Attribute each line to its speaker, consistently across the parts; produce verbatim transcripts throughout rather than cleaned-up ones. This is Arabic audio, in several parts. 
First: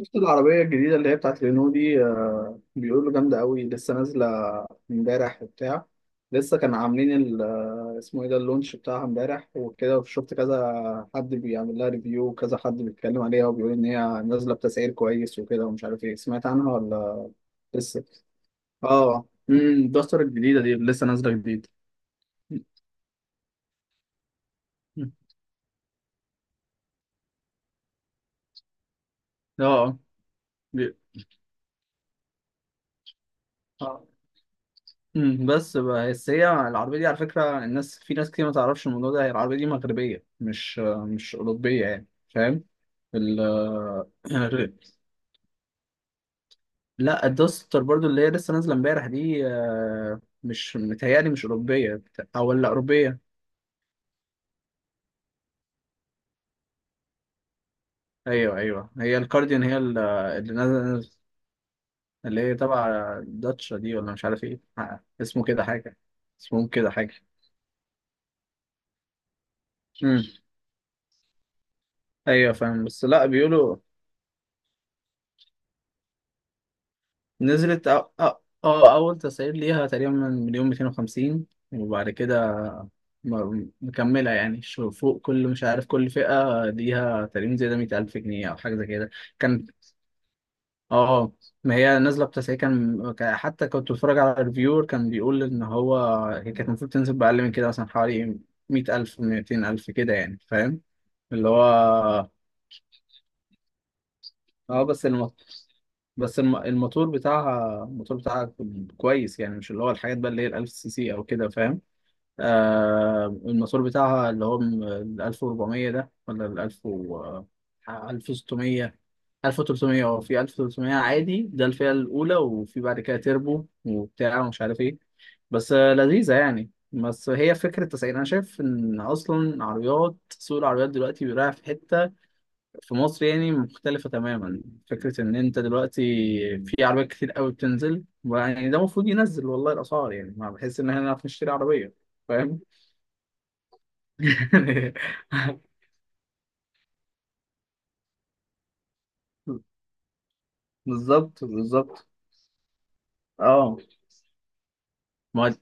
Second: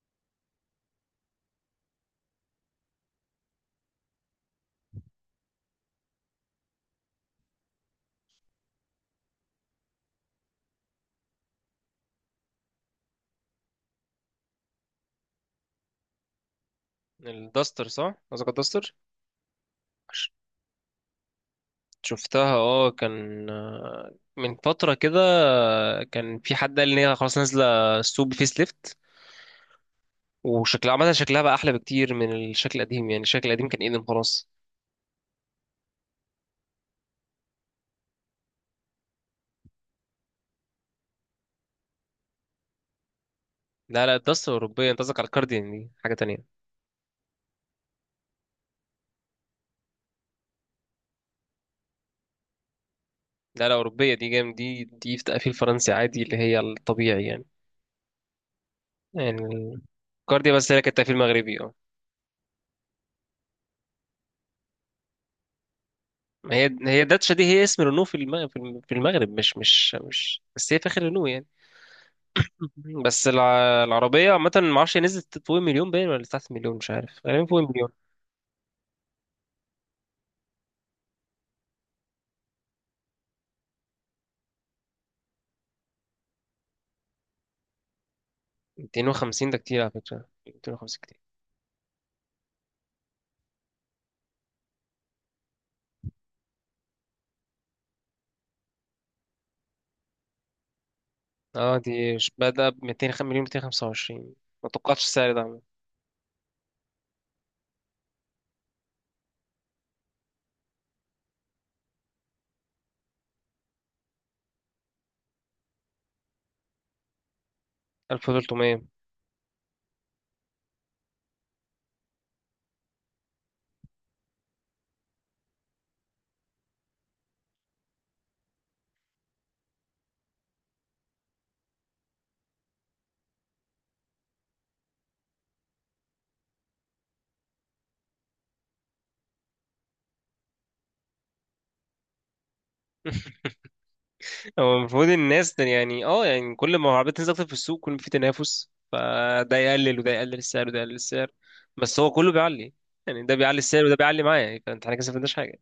Speaker 1: شفت العربية الجديدة اللي هي بتاعت رينو دي آه، بيقولوا جامدة قوي لسه نازلة امبارح وبتاع. لسه كانوا عاملين ال- آه، اسمه ايه ده، اللونش بتاعها امبارح وكده، وشفت كذا حد بيعمل لها ريفيو وكذا حد بيتكلم عليها وبيقول ان هي نازلة بتسعير كويس وكده، ومش عارف ايه. سمعت عنها ولا
Speaker 2: الداستر،
Speaker 1: لسه؟
Speaker 2: صح؟ قصدك الداستر.
Speaker 1: اه. امم الدستر
Speaker 2: ش-
Speaker 1: الجديدة دي اللي لسه نازلة جديد.
Speaker 2: شفتها، اه كان آه، من فترة كده.
Speaker 1: اه،
Speaker 2: آه، كان في حد قال ان هي خلاص نازلة السوق بفيس ليفت،
Speaker 1: اه.
Speaker 2: وشكلها
Speaker 1: بي-
Speaker 2: عامة، شكلها بقى أحلى بكتير من الشكل القديم، يعني الشكل القديم كان ايدن
Speaker 1: آه.
Speaker 2: خلاص.
Speaker 1: مم، بس بقى- بس هي العربية دي على فكرة، الناس، في ناس كتير ما تعرفش الموضوع ده، هي العربية دي مغربية، مش مش أوروبية يعني، فاهم؟ ال...
Speaker 2: لا لا الداستر أوروبية، أنت قصدك على الكارديان، دي حاجة تانية.
Speaker 1: لا، الدوستر برضو اللي هي لسه نازلة امبارح دي، آه، مش متهيألي مش أوروبية. أو ولا أوروبية.
Speaker 2: لا لا أوروبية، دي جام، دي دي في تقفيل فرنسي عادي اللي هي الطبيعي يعني.
Speaker 1: أيوه أيوه، هي الكارديان،
Speaker 2: يعني
Speaker 1: هي ال- اللي
Speaker 2: الكارديان، بس هي كانت
Speaker 1: نازلة.
Speaker 2: تقفيل مغربي، اه.
Speaker 1: اللي هي تبع داتشا دي ولا مش عارف إيه، آه، اسمه كده حاجة،
Speaker 2: ما
Speaker 1: اسمهم
Speaker 2: هي،
Speaker 1: كده
Speaker 2: هي
Speaker 1: حاجة.
Speaker 2: داتشا دي هي اسم رينو في الم- في الم- في المغرب، مش مش
Speaker 1: مم.
Speaker 2: مش بس، هي فاخر رينو يعني.
Speaker 1: أيوه فاهم، بس لا
Speaker 2: بس
Speaker 1: بيقولوا
Speaker 2: الع- العربية عامة، معرفش هي نزلت فوق المليون باين ولا تحت المليون، مش عارف، غالبا فوق المليون.
Speaker 1: نزلت. أ- أ- اه، أو أو أو اول تسعير ليها تقريبا من مليون مئتين وخمسين، وبعد كده م- مكمله يعني. شو- فوق كل، مش عارف، كل فئه ليها تقريبا زي ده مية ألف جنيه او حاجه زي كده.
Speaker 2: مئتين وخمسين ده
Speaker 1: كان
Speaker 2: كتير على فكرة، مئتين وخمسين كتير.
Speaker 1: اه ما هي نازله بتسعير، كان كان- حتى كنت بتفرج على الريفيور، كان بيقول ان هو هي كانت المفروض تنزل باقل من كده، مثلا حوالي مية ألف، ميتين ألف كده يعني فاهم؟ اللي
Speaker 2: اه دي ش-
Speaker 1: هو
Speaker 2: بدأ ب مئتين وخمسة مليون مئتين وخمسة وعشرين، ما
Speaker 1: اه،
Speaker 2: توقعتش
Speaker 1: بس
Speaker 2: السعر ده
Speaker 1: المط...
Speaker 2: عامة.
Speaker 1: بس الم- الموتور بتاعها، الموتور بتاعها كويس يعني، مش اللي هو الحاجات بقى اللي هي ال 1000 سي سي او كده، فاهم؟ آه، الموتور بتاعها اللي هو م- ال ألف وأربعمية ده ولا ال ألف و
Speaker 2: ألف وتلتمية.
Speaker 1: ألف وستمية ألف وتلتمية. اه، في ألف وتلتمية عادي ده الفئة الأولى، وفي بعد كده تربو وبتاع ومش عارف ايه. بس آه، لذيذة يعني. بس هي فكرة التسعير، أنا شايف إن أصلا عربيات، سوق العربيات دلوقتي بيراعي في حتة في مصر يعني مختلفة تماما. فكرة إن أنت دلوقتي في عربيات كتير قوي بتنزل، يعني ده المفروض ينزل والله الأسعار، يعني ما بحس إن إحنا نعرف نشتري عربية، فاهم؟
Speaker 2: هو المفروض، الناس ده يعني اه يعني كل ما العربية تنزل أكتر في السوق، كل ما في تنافس، فده يقلل وده يقلل السعر وده يقلل السعر.
Speaker 1: بالظبط
Speaker 2: بس
Speaker 1: بالظبط.
Speaker 2: هو كله بيعلي، يعني ده بيعلي
Speaker 1: اه.
Speaker 2: السعر وده بيعلي معايا، فانت احنا كده ما استفدناش
Speaker 1: ما
Speaker 2: حاجة.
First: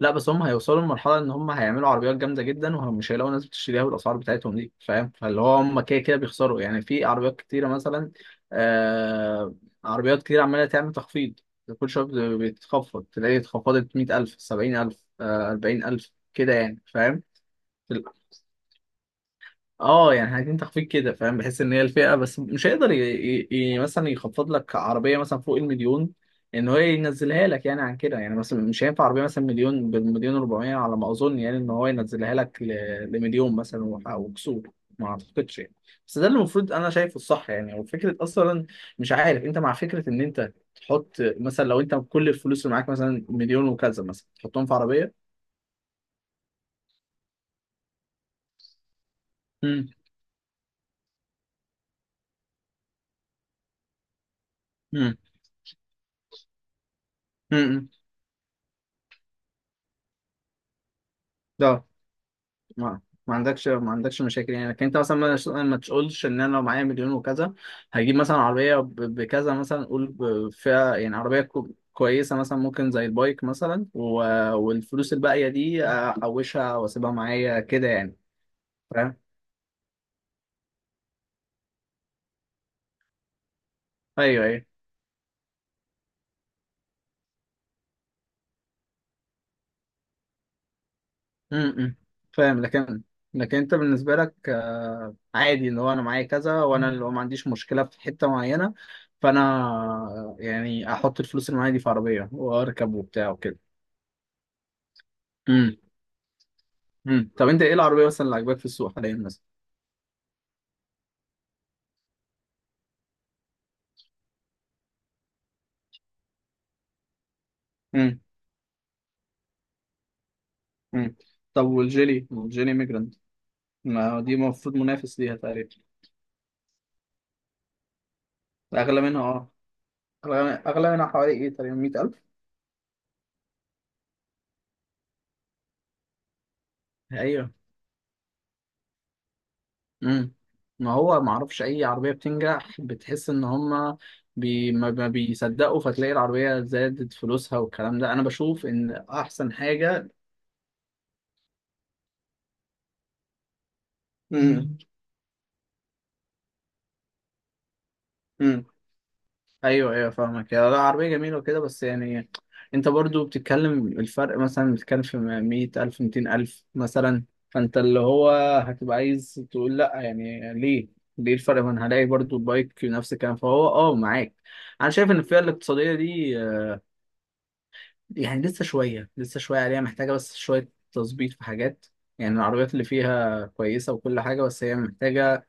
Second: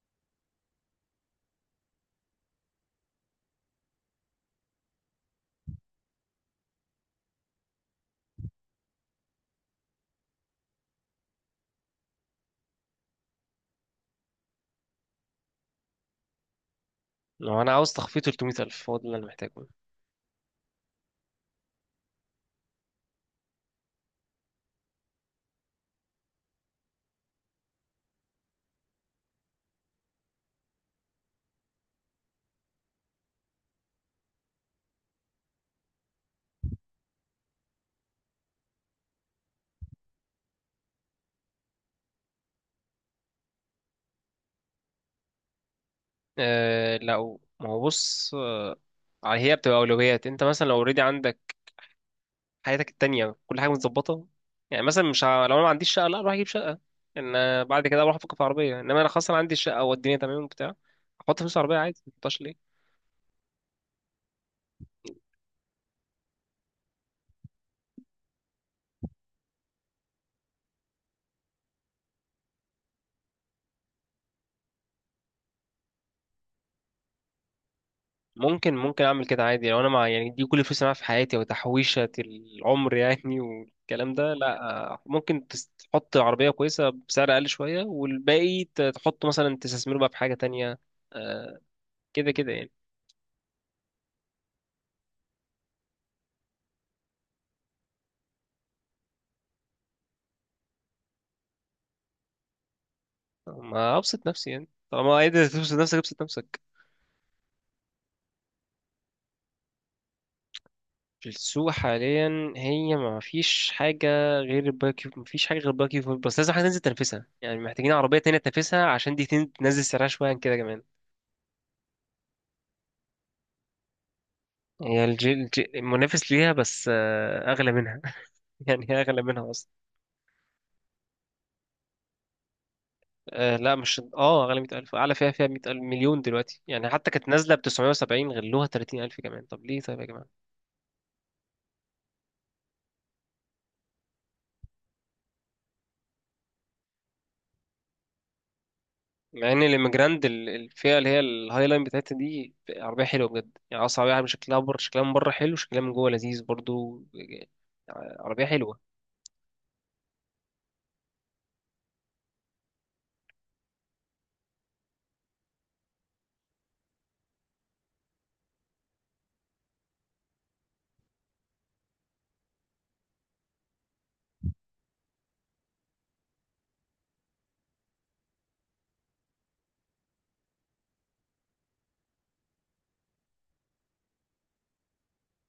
Speaker 1: لا، بس هم هيوصلوا لمرحلة إن هم هيعملوا عربيات جامدة جدا ومش هيلاقوا ناس بتشتريها بالأسعار بتاعتهم دي، فاهم؟ فاللي هو هم كده كده بيخسروا، يعني في عربيات كتيرة مثلا، آه، عربيات كتير عمالة تعمل تخفيض. كل شوية بت- بتخفض، تلاقي اتخفضت مية ألف، سبعين ألف، أربعين ألف كده يعني فاهم؟
Speaker 2: لو انا عاوز تخفيض تلتمية ألف، هو ده اللي انا محتاجه.
Speaker 1: اه يعني عايزين تخفيض كده فاهم، بحيث ان هي الفئه. بس مش هيقدر ي... ي... ي... مثلا يخفض لك عربيه مثلا فوق المليون، ان هو ينزلها لك يعني عن كده. يعني مثلا مش هينفع عربيه مثلا مليون، بالمليون وأربعمية على ما اظن، يعني ان هو ينزلها لك ل... لمليون مثلا وح- وكسور، ما اعتقدش يعني. بس ده اللي المفروض انا شايفه الصح يعني. وفكره اصلا، مش عارف انت مع فكره ان انت تحط مثلا، لو انت كل الفلوس اللي معاك مثلا مليون وكذا، مثلا تحطهم في عربيه.
Speaker 2: آه، لو ما هو بص، آه، هي بتبقى
Speaker 1: امم،
Speaker 2: اولويات. انت مثلا لو اوريدي عندك حياتك التانية كل حاجه متظبطه، يعني مثلا
Speaker 1: امم.
Speaker 2: مش ه... لو انا ما عنديش شقه، لا اروح اجيب شقه. ان آه، بعد
Speaker 1: امم
Speaker 2: كده اروح افكر في عربيه، انما انا خلاص انا عندي الشقه والدنيا تمام وبتاع، احط فلوس في عربيه عادي، ما احطهاش ليه؟
Speaker 1: ما ما عندكش، ما عندكش مشاكل يعني. لكن انت مثلا ما ما تقولش ان انا لو معايا مليون وكذا، هجيب مثلا عربيه ب- بكذا، مثلا قول ب- فيها يعني عربيه كو- كويسه، مثلا ممكن زي البايك مثلا، و- والفلوس الباقيه دي احوشها واسيبها معايا كده يعني.
Speaker 2: ممكن ممكن
Speaker 1: فاهم.
Speaker 2: اعمل كده عادي، لو انا مع يعني دي كل فلوس اللي معايا في حياتي وتحويشه العمر يعني والكلام ده،
Speaker 1: ايوه
Speaker 2: لا.
Speaker 1: ايوه.
Speaker 2: آه، ممكن تس- تحط عربيه كويسه بسعر اقل شويه، والباقي ت- تحطه مثلا تستثمره بقى في حاجه تانية. آه،
Speaker 1: امم.
Speaker 2: كده كده
Speaker 1: فاهم.
Speaker 2: يعني.
Speaker 1: لكن، لكن انت بالنسبه لك، آه، عادي، اللي هو انا معايا كذا، وانا اللي هو ما عنديش مشكله في حته معينه. فانا آه، يعني احط الفلوس اللي معايا دي في عربيه واركب وبتاع وكده.
Speaker 2: ما ابسط نفسي يعني، طالما قادر تبسط نفسك، ابسط نفسك.
Speaker 1: مم. طب انت ايه العربيه مثلا اللي عاجباك في السوق حاليا مثلا؟
Speaker 2: في السوق حاليا هي ما فيش حاجة غير الباربيكيو، ما فيش حاجة غير الباربيكيو فور، بس لازم حاجة تنزل تنافسها، يعني محتاجين عربية
Speaker 1: مم.
Speaker 2: تانية تنافسها عشان دي تن- تنزل سعرها شوية عن كده كمان.
Speaker 1: مم. طب والجيلي، والجيلي ميجرانت، ما دي المفروض
Speaker 2: هي
Speaker 1: منافس
Speaker 2: الجي...
Speaker 1: ليها تقريبا.
Speaker 2: الجي... المنافس ليها، بس آه، أغلى منها يعني هي
Speaker 1: اغلى
Speaker 2: أغلى
Speaker 1: منها،
Speaker 2: منها
Speaker 1: اه.
Speaker 2: أصلا.
Speaker 1: اغلى، اغلى منها حوالي ايه تقريبا؟ مية ألف.
Speaker 2: آه لا مش اه، أغلى مية ألف، أعلى فيها، فيها مية ألف مليون دلوقتي يعني. حتى كانت
Speaker 1: ايوه.
Speaker 2: نازلة بتسعمية وسبعين، غلوها تلاتين ألف كمان، طب ليه؟ طيب يا
Speaker 1: امم.
Speaker 2: جماعة.
Speaker 1: ما هو ما اعرفش اي عربيه بتنجح، بتحس ان هم بي... ما ما بيصدقوا، فتلاقي العربيه زادت فلوسها، والكلام ده انا بشوف ان
Speaker 2: مع
Speaker 1: احسن
Speaker 2: ان
Speaker 1: حاجه.
Speaker 2: الاميجراند ال- الفئه اللي هي الهاي لاين بتاعتها دي عربيه حلوه بجد، يعني اصلا عربيه، شكلها بره، شكلها من بره حلو، شكلها من جوه لذيذ برضو. آه، عربيه
Speaker 1: مم.
Speaker 2: حلوه.
Speaker 1: ايوه ايوه فاهمك. يا لا، عربيه جميله وكده بس يعني، انت برضو بتتكلم الفرق، مثلا بتتكلم في مية ألف، ميتين ألف مثلا. فانت اللي هو هتبقى عايز تقول لا، يعني ليه؟ ليه الفرق؟ ما انا هلاقي برضو بايك نفس الكلام، فهو اه معاك. انا شايف ان الفئه الاقتصاديه دي آه، يعني لسه شويه لسه شويه عليها، محتاجه بس شويه تظبيط في حاجات يعني. العربيات اللي فيها كويسه وكل حاجه، بس هي محتاجه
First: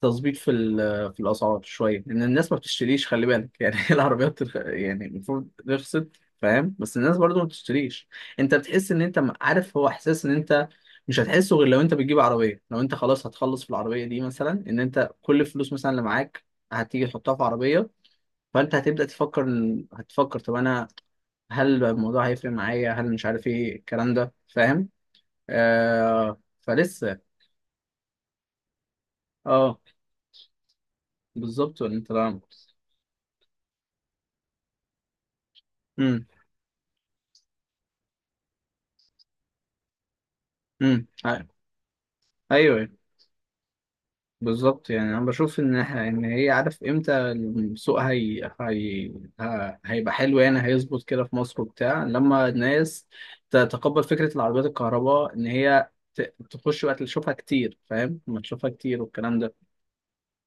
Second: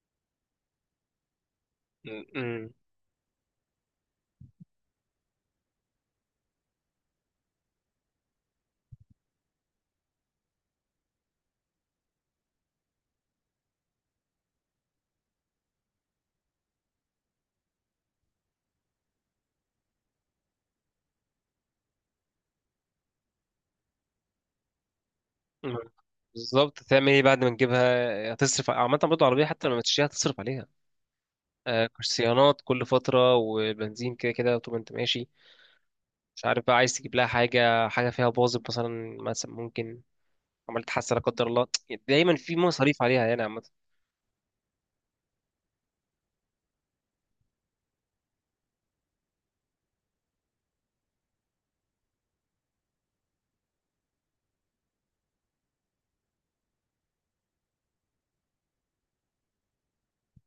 Speaker 1: تظبيط في ال- في الاسعار شويه، لان
Speaker 2: م-
Speaker 1: الناس ما
Speaker 2: م-
Speaker 1: بتشتريش، خلي بالك يعني. العربيات الخ- يعني المفروض رخصت، فاهم؟ بس الناس برضو ما بتشتريش. انت بتحس ان انت م- عارف، هو احساس ان انت مش هتحسه غير لو انت بتجيب عربيه، لو انت خلاص هتخلص في العربيه دي مثلا، ان انت كل الفلوس مثلا اللي معاك هتيجي تحطها في عربيه، فانت هتبدا تفكر إن- هتفكر، طب انا هل الموضوع هيفرق معايا، هل مش عارف ايه الكلام ده، فاهم؟
Speaker 2: م.
Speaker 1: آه
Speaker 2: بالظبط، تعمل
Speaker 1: فلسه.
Speaker 2: ايه بعد ما تجيبها؟ هتصرف. عامه برضو عربيه، حتى لما
Speaker 1: اه
Speaker 2: تشتريها هتصرف عليها.
Speaker 1: بالظبط.
Speaker 2: آه،
Speaker 1: ولا انت لا.
Speaker 2: صيانات كل فتره، وبنزين، كده كده طول ما انت ماشي. مش عارف بقى، عايز تجيب لها حاجه، حاجه فيها باظت مثلا، مثلا ممكن عملت حادثه لا قدر
Speaker 1: امم.
Speaker 2: الله، دايما في
Speaker 1: ايوه
Speaker 2: مصاريف عليها يعني.
Speaker 1: بالظبط. يعني انا بشوف ان إح- ان هي، عارف امتى السوق هي... هي... ه- هيبقى حلو يعني، هيظبط كده في مصر وبتاع، لما الناس تتقبل فكره العربيات الكهرباء، ان هي ت... تخش وقت، تشوفها كتير فاهم، ما تشوفها كتير والكلام ده.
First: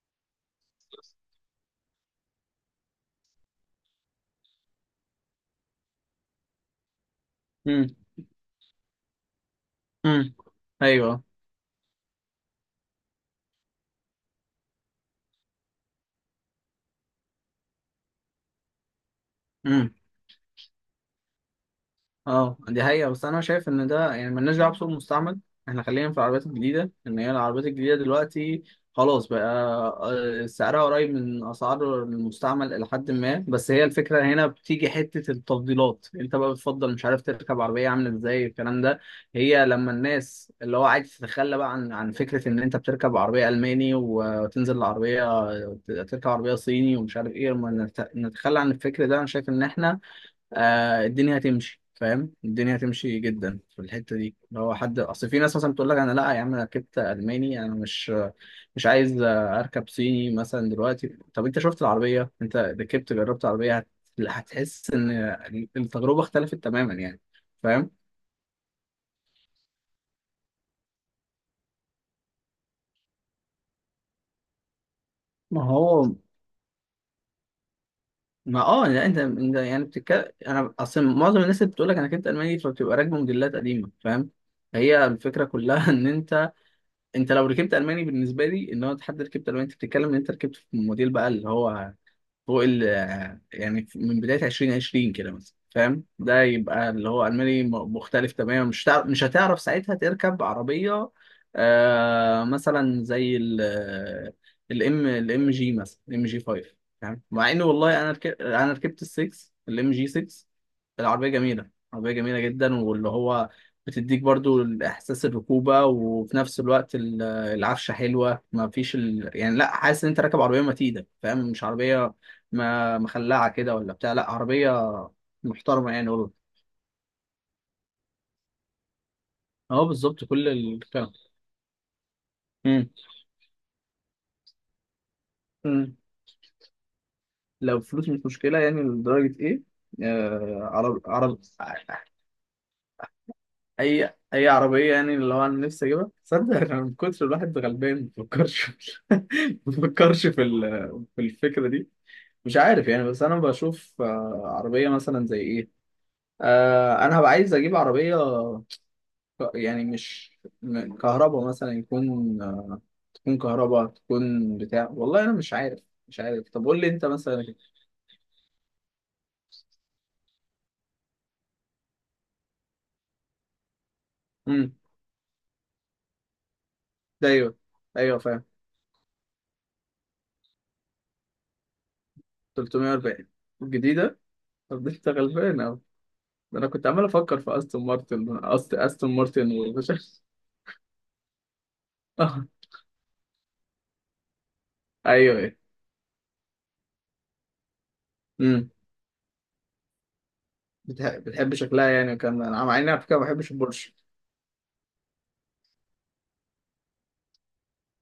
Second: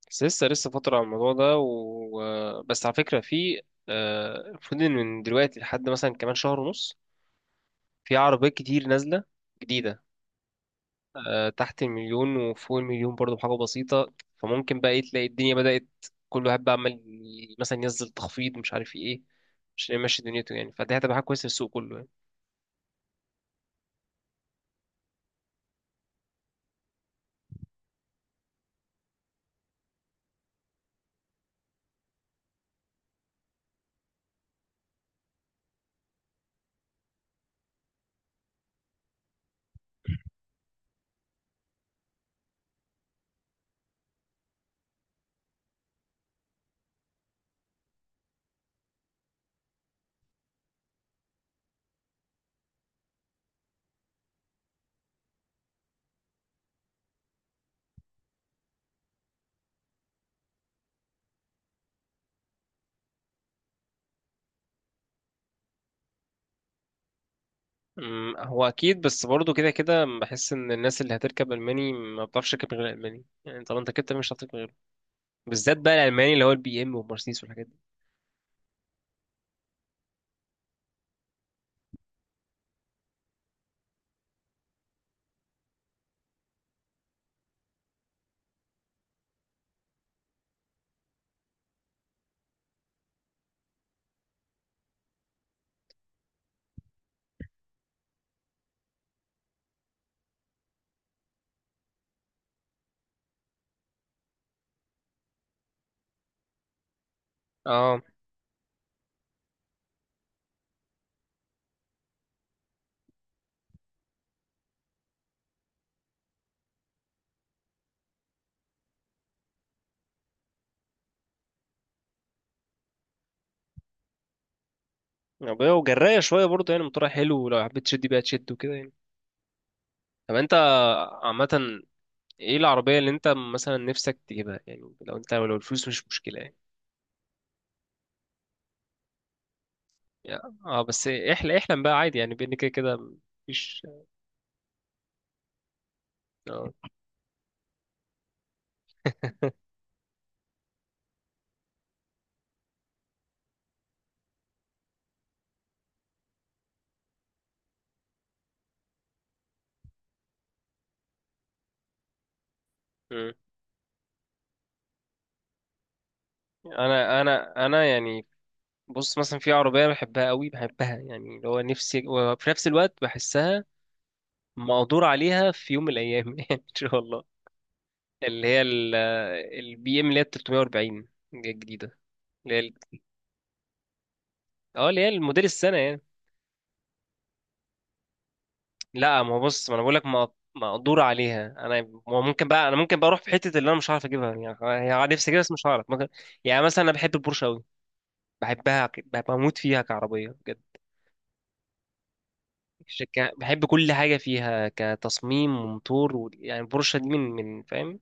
Speaker 2: بس لسه لسه فترة على الموضوع ده و... و- بس على فكرة في آه، المفروض إن من دلوقتي لحد مثلا كمان شهر ونص،
Speaker 1: امم،
Speaker 2: في عربيات كتير نازلة جديدة.
Speaker 1: امم. ايوه.
Speaker 2: آه، تحت المليون وفوق المليون برضه بحاجة بسيطة، فممكن بقى إيه، تلاقي الدنيا بدأت كل واحد بقى عمال ي- مثلا ينزل تخفيض، مش عارف ايه، مش
Speaker 1: امم.
Speaker 2: ماشي دنيته يعني، فدي هتبقى حاجة كويسة في السوق كله يعني.
Speaker 1: اه دي حقيقة. بس انا شايف ان ده يعني ملناش دعوة بسوق المستعمل، احنا خلينا في العربيات الجديدة. ان هي العربيات الجديدة دلوقتي خلاص بقى، آه، سعرها قريب من اسعار المستعمل الى حد ما. بس هي الفكرة هنا بتيجي حتة التفضيلات، انت بقى بتفضل مش عارف تركب عربية عاملة ازاي الكلام ده. هي لما الناس اللي هو عايز تتخلى بقى عن عن فكرة ان انت بتركب عربية الماني وتنزل العربية، تركب عربية صيني ومش عارف ايه، لما نت- نتخلى عن الفكر ده، انا شايف ان احنا آه الدنيا هتمشي، فاهم؟ الدنيا هتمشي جدا في الحته دي. اللي هو حد اصل في ناس مثلا بتقول لك، انا لا يا عم، انا ركبت الماني، انا مش مش عايز آه، اركب صيني مثلا دلوقتي. طب انت شفت العربيه؟ انت ركبت، جربت عربيه هت- هتحس ان التجربه اختلفت تماما يعني، فاهم؟
Speaker 2: أمم، هو أكيد، بس برضه كده كده بحس إن الناس اللي هتركب ألماني ما بتعرفش تركب غير الألماني، يعني طالما أنت ركبت ألماني مش هتعرف تركب غيره،
Speaker 1: ما
Speaker 2: بالذات بقى
Speaker 1: هو
Speaker 2: الألماني اللي هو البي إم والمرسيدس والحاجات دي.
Speaker 1: ما اه لا، انت انت يعني بتتكلم، انا اصل معظم الناس اللي بتقول لك انا ركبت الماني، فبتبقى راكبه موديلات قديمه فاهم. هي الفكره كلها ان انت، انت لو ركبت الماني بالنسبه لي، ان هو حد ركبت الماني، انت بتتكلم ان انت ركبت في موديل بقى اللي هو فوق ال، يعني من بداية عشرين عشرين كده مثلا، فاهم؟ ده يبقى اللي هو ألماني م- مختلف تماما. مش هتعرف مش هتعرف ساعتها تركب عربية، آه مثلا زي ال الام الام جي، مثلا الام جي فايف، فاهم؟ مع ان
Speaker 2: اه
Speaker 1: والله انا ركبت، انا ركبت ال سكس، الام جي سكس. العربية جميلة، عربية جميلة جدا. واللي هو بتديك برضو احساس الركوبة، وفي نفس الوقت ال- العفشة حلوة، ما فيش ال... يعني لا، حاسس ان انت راكب عربية متينة فاهم، مش عربية ما مخلعه كده ولا بتاع، لا عربيه
Speaker 2: بقى،
Speaker 1: محترمه يعني
Speaker 2: وجراية
Speaker 1: والله.
Speaker 2: شوية برضه، يعني موتورها حلو، ولو حبيت تشد بيها تشد وكده يعني.
Speaker 1: اه بالظبط
Speaker 2: طب
Speaker 1: كل
Speaker 2: انت
Speaker 1: الكلام.
Speaker 2: عامة ايه
Speaker 1: امم.
Speaker 2: العربية اللي انت مثلا نفسك تجيبها يعني، لو انت لو الفلوس
Speaker 1: امم.
Speaker 2: مش مشكلة يعني؟
Speaker 1: لو فلوس مش مشكله يعني لدرجه ايه؟
Speaker 2: يعني-
Speaker 1: آه،
Speaker 2: اه
Speaker 1: عرب
Speaker 2: بس
Speaker 1: عرب
Speaker 2: احلم، احلم بقى عادي يعني، بان كده كده مفيش.
Speaker 1: اي اي عربيه يعني. اللي هو انا نفسي اجيبها، تصدق
Speaker 2: اه.
Speaker 1: انا من كتر الواحد غلبان ما بفكرش، ما بفكرش في ال- في الفكره دي. مش عارف يعني. بس انا بشوف آه، عربيه مثلا زي ايه، آه انا هبقى عايز اجيب عربيه ك- يعني مش كهرباء، مثلا يكون،
Speaker 2: مم.
Speaker 1: تكون كهرباء، تكون بتاع، والله انا مش عارف، مش عارف. طب قول لي انت
Speaker 2: انا
Speaker 1: مثلا.
Speaker 2: انا انا يعني، بص، مثلا في عربية بحبها قوي بحبها، يعني اللي هو نفسي، وفي نفس الوقت بحسها
Speaker 1: امم.
Speaker 2: مقدور عليها في يوم من الايام يعني ان شاء الله.
Speaker 1: ده ايوه ايوه فاهم.
Speaker 2: اللي هي البي ام اللي هي تلتمية وأربعين الجديدة.
Speaker 1: تلاتمية وأربعين الجديده. طب
Speaker 2: اه
Speaker 1: ده
Speaker 2: اللي هي
Speaker 1: انت
Speaker 2: المدير
Speaker 1: غلبان اهو.
Speaker 2: السنه يعني.
Speaker 1: ده انا كنت عمال افكر في استون مارتن، أست... استون
Speaker 2: لا، ما هو
Speaker 1: مارتن
Speaker 2: بص، ما انا
Speaker 1: ومش
Speaker 2: بقول لك
Speaker 1: عارف.
Speaker 2: مقدور عليها. انا، ما هو ممكن
Speaker 1: آه،
Speaker 2: بقى، انا ممكن بقى اروح في حته اللي انا مش هعرف اجيبها، يعني هي نفسي
Speaker 1: ايوه
Speaker 2: اجيبها بس
Speaker 1: ايوه.
Speaker 2: مش هعرف، ممكن يعني. مثلا انا بحب البورشه قوي،
Speaker 1: امم.
Speaker 2: بحبها ك- بموت فيها كعربيه بجد.
Speaker 1: بتح... بتحب شكلها يعني، وكان انا مع اني على فكره ما
Speaker 2: ك-
Speaker 1: بحبش
Speaker 2: بحب كل
Speaker 1: البورش.
Speaker 2: حاجه فيها، كتصميم وموتور و... يعني البورشه دي من من فاهم،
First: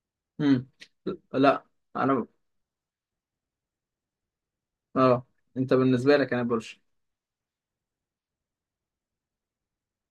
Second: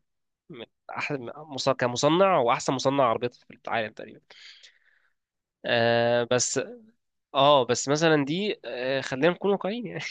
Speaker 2: من
Speaker 1: امم.
Speaker 2: احسن
Speaker 1: لا
Speaker 2: مص-
Speaker 1: انا
Speaker 2: كمصنع، واحسن مصنع عربيات في العالم تقريبا.
Speaker 1: اه، انت بالنسبه
Speaker 2: آه
Speaker 1: لك انا
Speaker 2: بس،
Speaker 1: بورش.
Speaker 2: اه بس مثلا دي آه، خلينا نكون واقعيين يعني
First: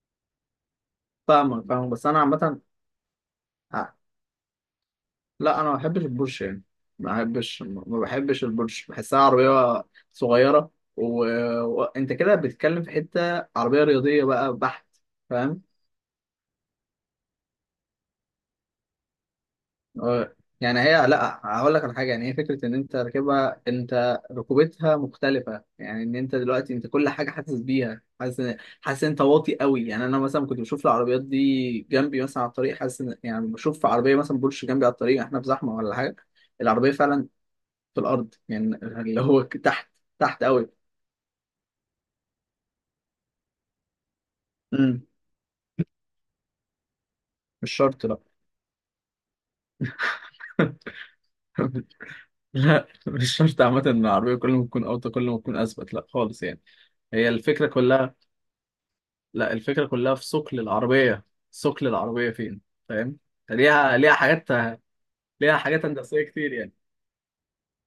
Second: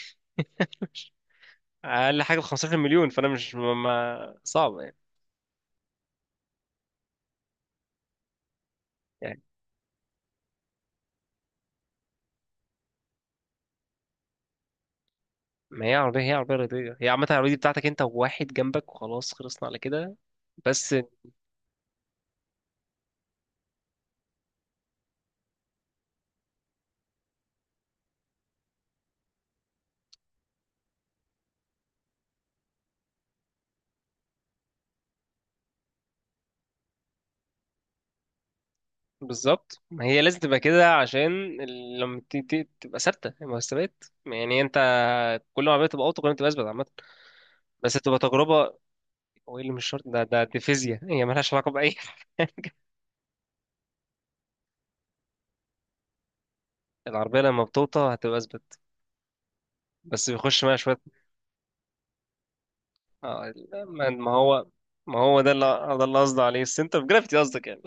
Speaker 1: فاهمك فاهمك، بس انا
Speaker 2: اقل حاجه ب
Speaker 1: عامه
Speaker 2: خمستاشر مليون، فانا مش ما ما- صعب يعني،
Speaker 1: لا انا ما بحبش البورش يعني، ما بحبش ما بحبش البورش، بحسها
Speaker 2: يعني
Speaker 1: عربيه صغيره. و- وانت كده بتتكلم في حته عربيه رياضيه بقى بحت، فاهم؟
Speaker 2: ما هي عربيه، هي عربيه رياضيه، هي عامه العربيه دي بتاعتك انت وواحد جنبك وخلاص، خلصنا على كده.
Speaker 1: آه، يعني
Speaker 2: بس
Speaker 1: هي، لا هقول لك على حاجه يعني، هي فكره ان انت راكبها، انت ركوبتها مختلفه يعني، ان انت دلوقتي انت كل حاجه حاسس بيها، حاسس إن- حاسس إن انت واطي قوي يعني. انا مثلا كنت بشوف العربيات دي جنبي مثلا على الطريق، حاسس إن- يعني بشوف عربيه مثلا بورش جنبي على الطريق، احنا في زحمه ولا حاجه، العربيه فعلا في الارض يعني اللي هو ك-
Speaker 2: بالظبط،
Speaker 1: تحت،
Speaker 2: ما هي لازم
Speaker 1: تحت
Speaker 2: تبقى
Speaker 1: قوي.
Speaker 2: كده عشان ال- لما ت- ت- تبقى ثابته المستويات، يعني انت
Speaker 1: امم.
Speaker 2: كل ما العربيه تبقى اوطى، كل ما تبقى اثبت عامه.
Speaker 1: مش
Speaker 2: بس
Speaker 1: شرط لا.
Speaker 2: تبقى تجربه. هو ايه اللي مش شرط ده؟ ده دي فيزياء، هي مالهاش علاقه باي حاجه.
Speaker 1: لا، مش شرط عامة ان العربية كل ما تكون اوطى كل ما تكون اثبت، لا خالص يعني. هي
Speaker 2: العربيه لما
Speaker 1: الفكرة
Speaker 2: بتوطى
Speaker 1: كلها،
Speaker 2: هتبقى اثبت،
Speaker 1: لا الفكرة كلها في
Speaker 2: بس
Speaker 1: ثقل
Speaker 2: بيخش بقى شويه.
Speaker 1: العربية. ثقل العربية فين، فاهم؟
Speaker 2: اه،
Speaker 1: ليها
Speaker 2: ما
Speaker 1: ليها
Speaker 2: ما
Speaker 1: حاجات،
Speaker 2: هو ما هو ده
Speaker 1: ليها
Speaker 2: اللي
Speaker 1: حاجات
Speaker 2: ده اللي
Speaker 1: هندسية
Speaker 2: قصدي
Speaker 1: كتير
Speaker 2: عليه،
Speaker 1: يعني.
Speaker 2: السنتر جرافيتي قصدك يعني.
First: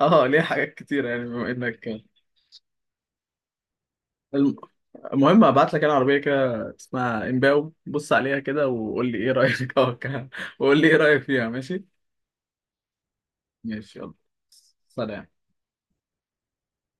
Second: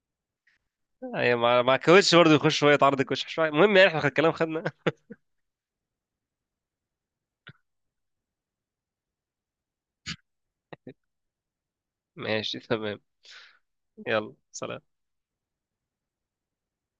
Speaker 1: اه ليها حاجات كتير يعني
Speaker 2: ايوه،
Speaker 1: بما
Speaker 2: مع مع
Speaker 1: انك.
Speaker 2: كوتش برضه، يخش شويه، يتعرض الكوتش شويه، المهم يعني احنا الكلام
Speaker 1: الم-
Speaker 2: خدنا.
Speaker 1: المهم، هبعت لك انا عربية كده اسمها امباو، بص عليها كده وقول لي ايه رأيك، اه. وقول لي ايه رأيك فيها، ماشي؟
Speaker 2: ماشي تمام.
Speaker 1: ماشي يلا.
Speaker 2: يلا سلام.
Speaker 1: سلام.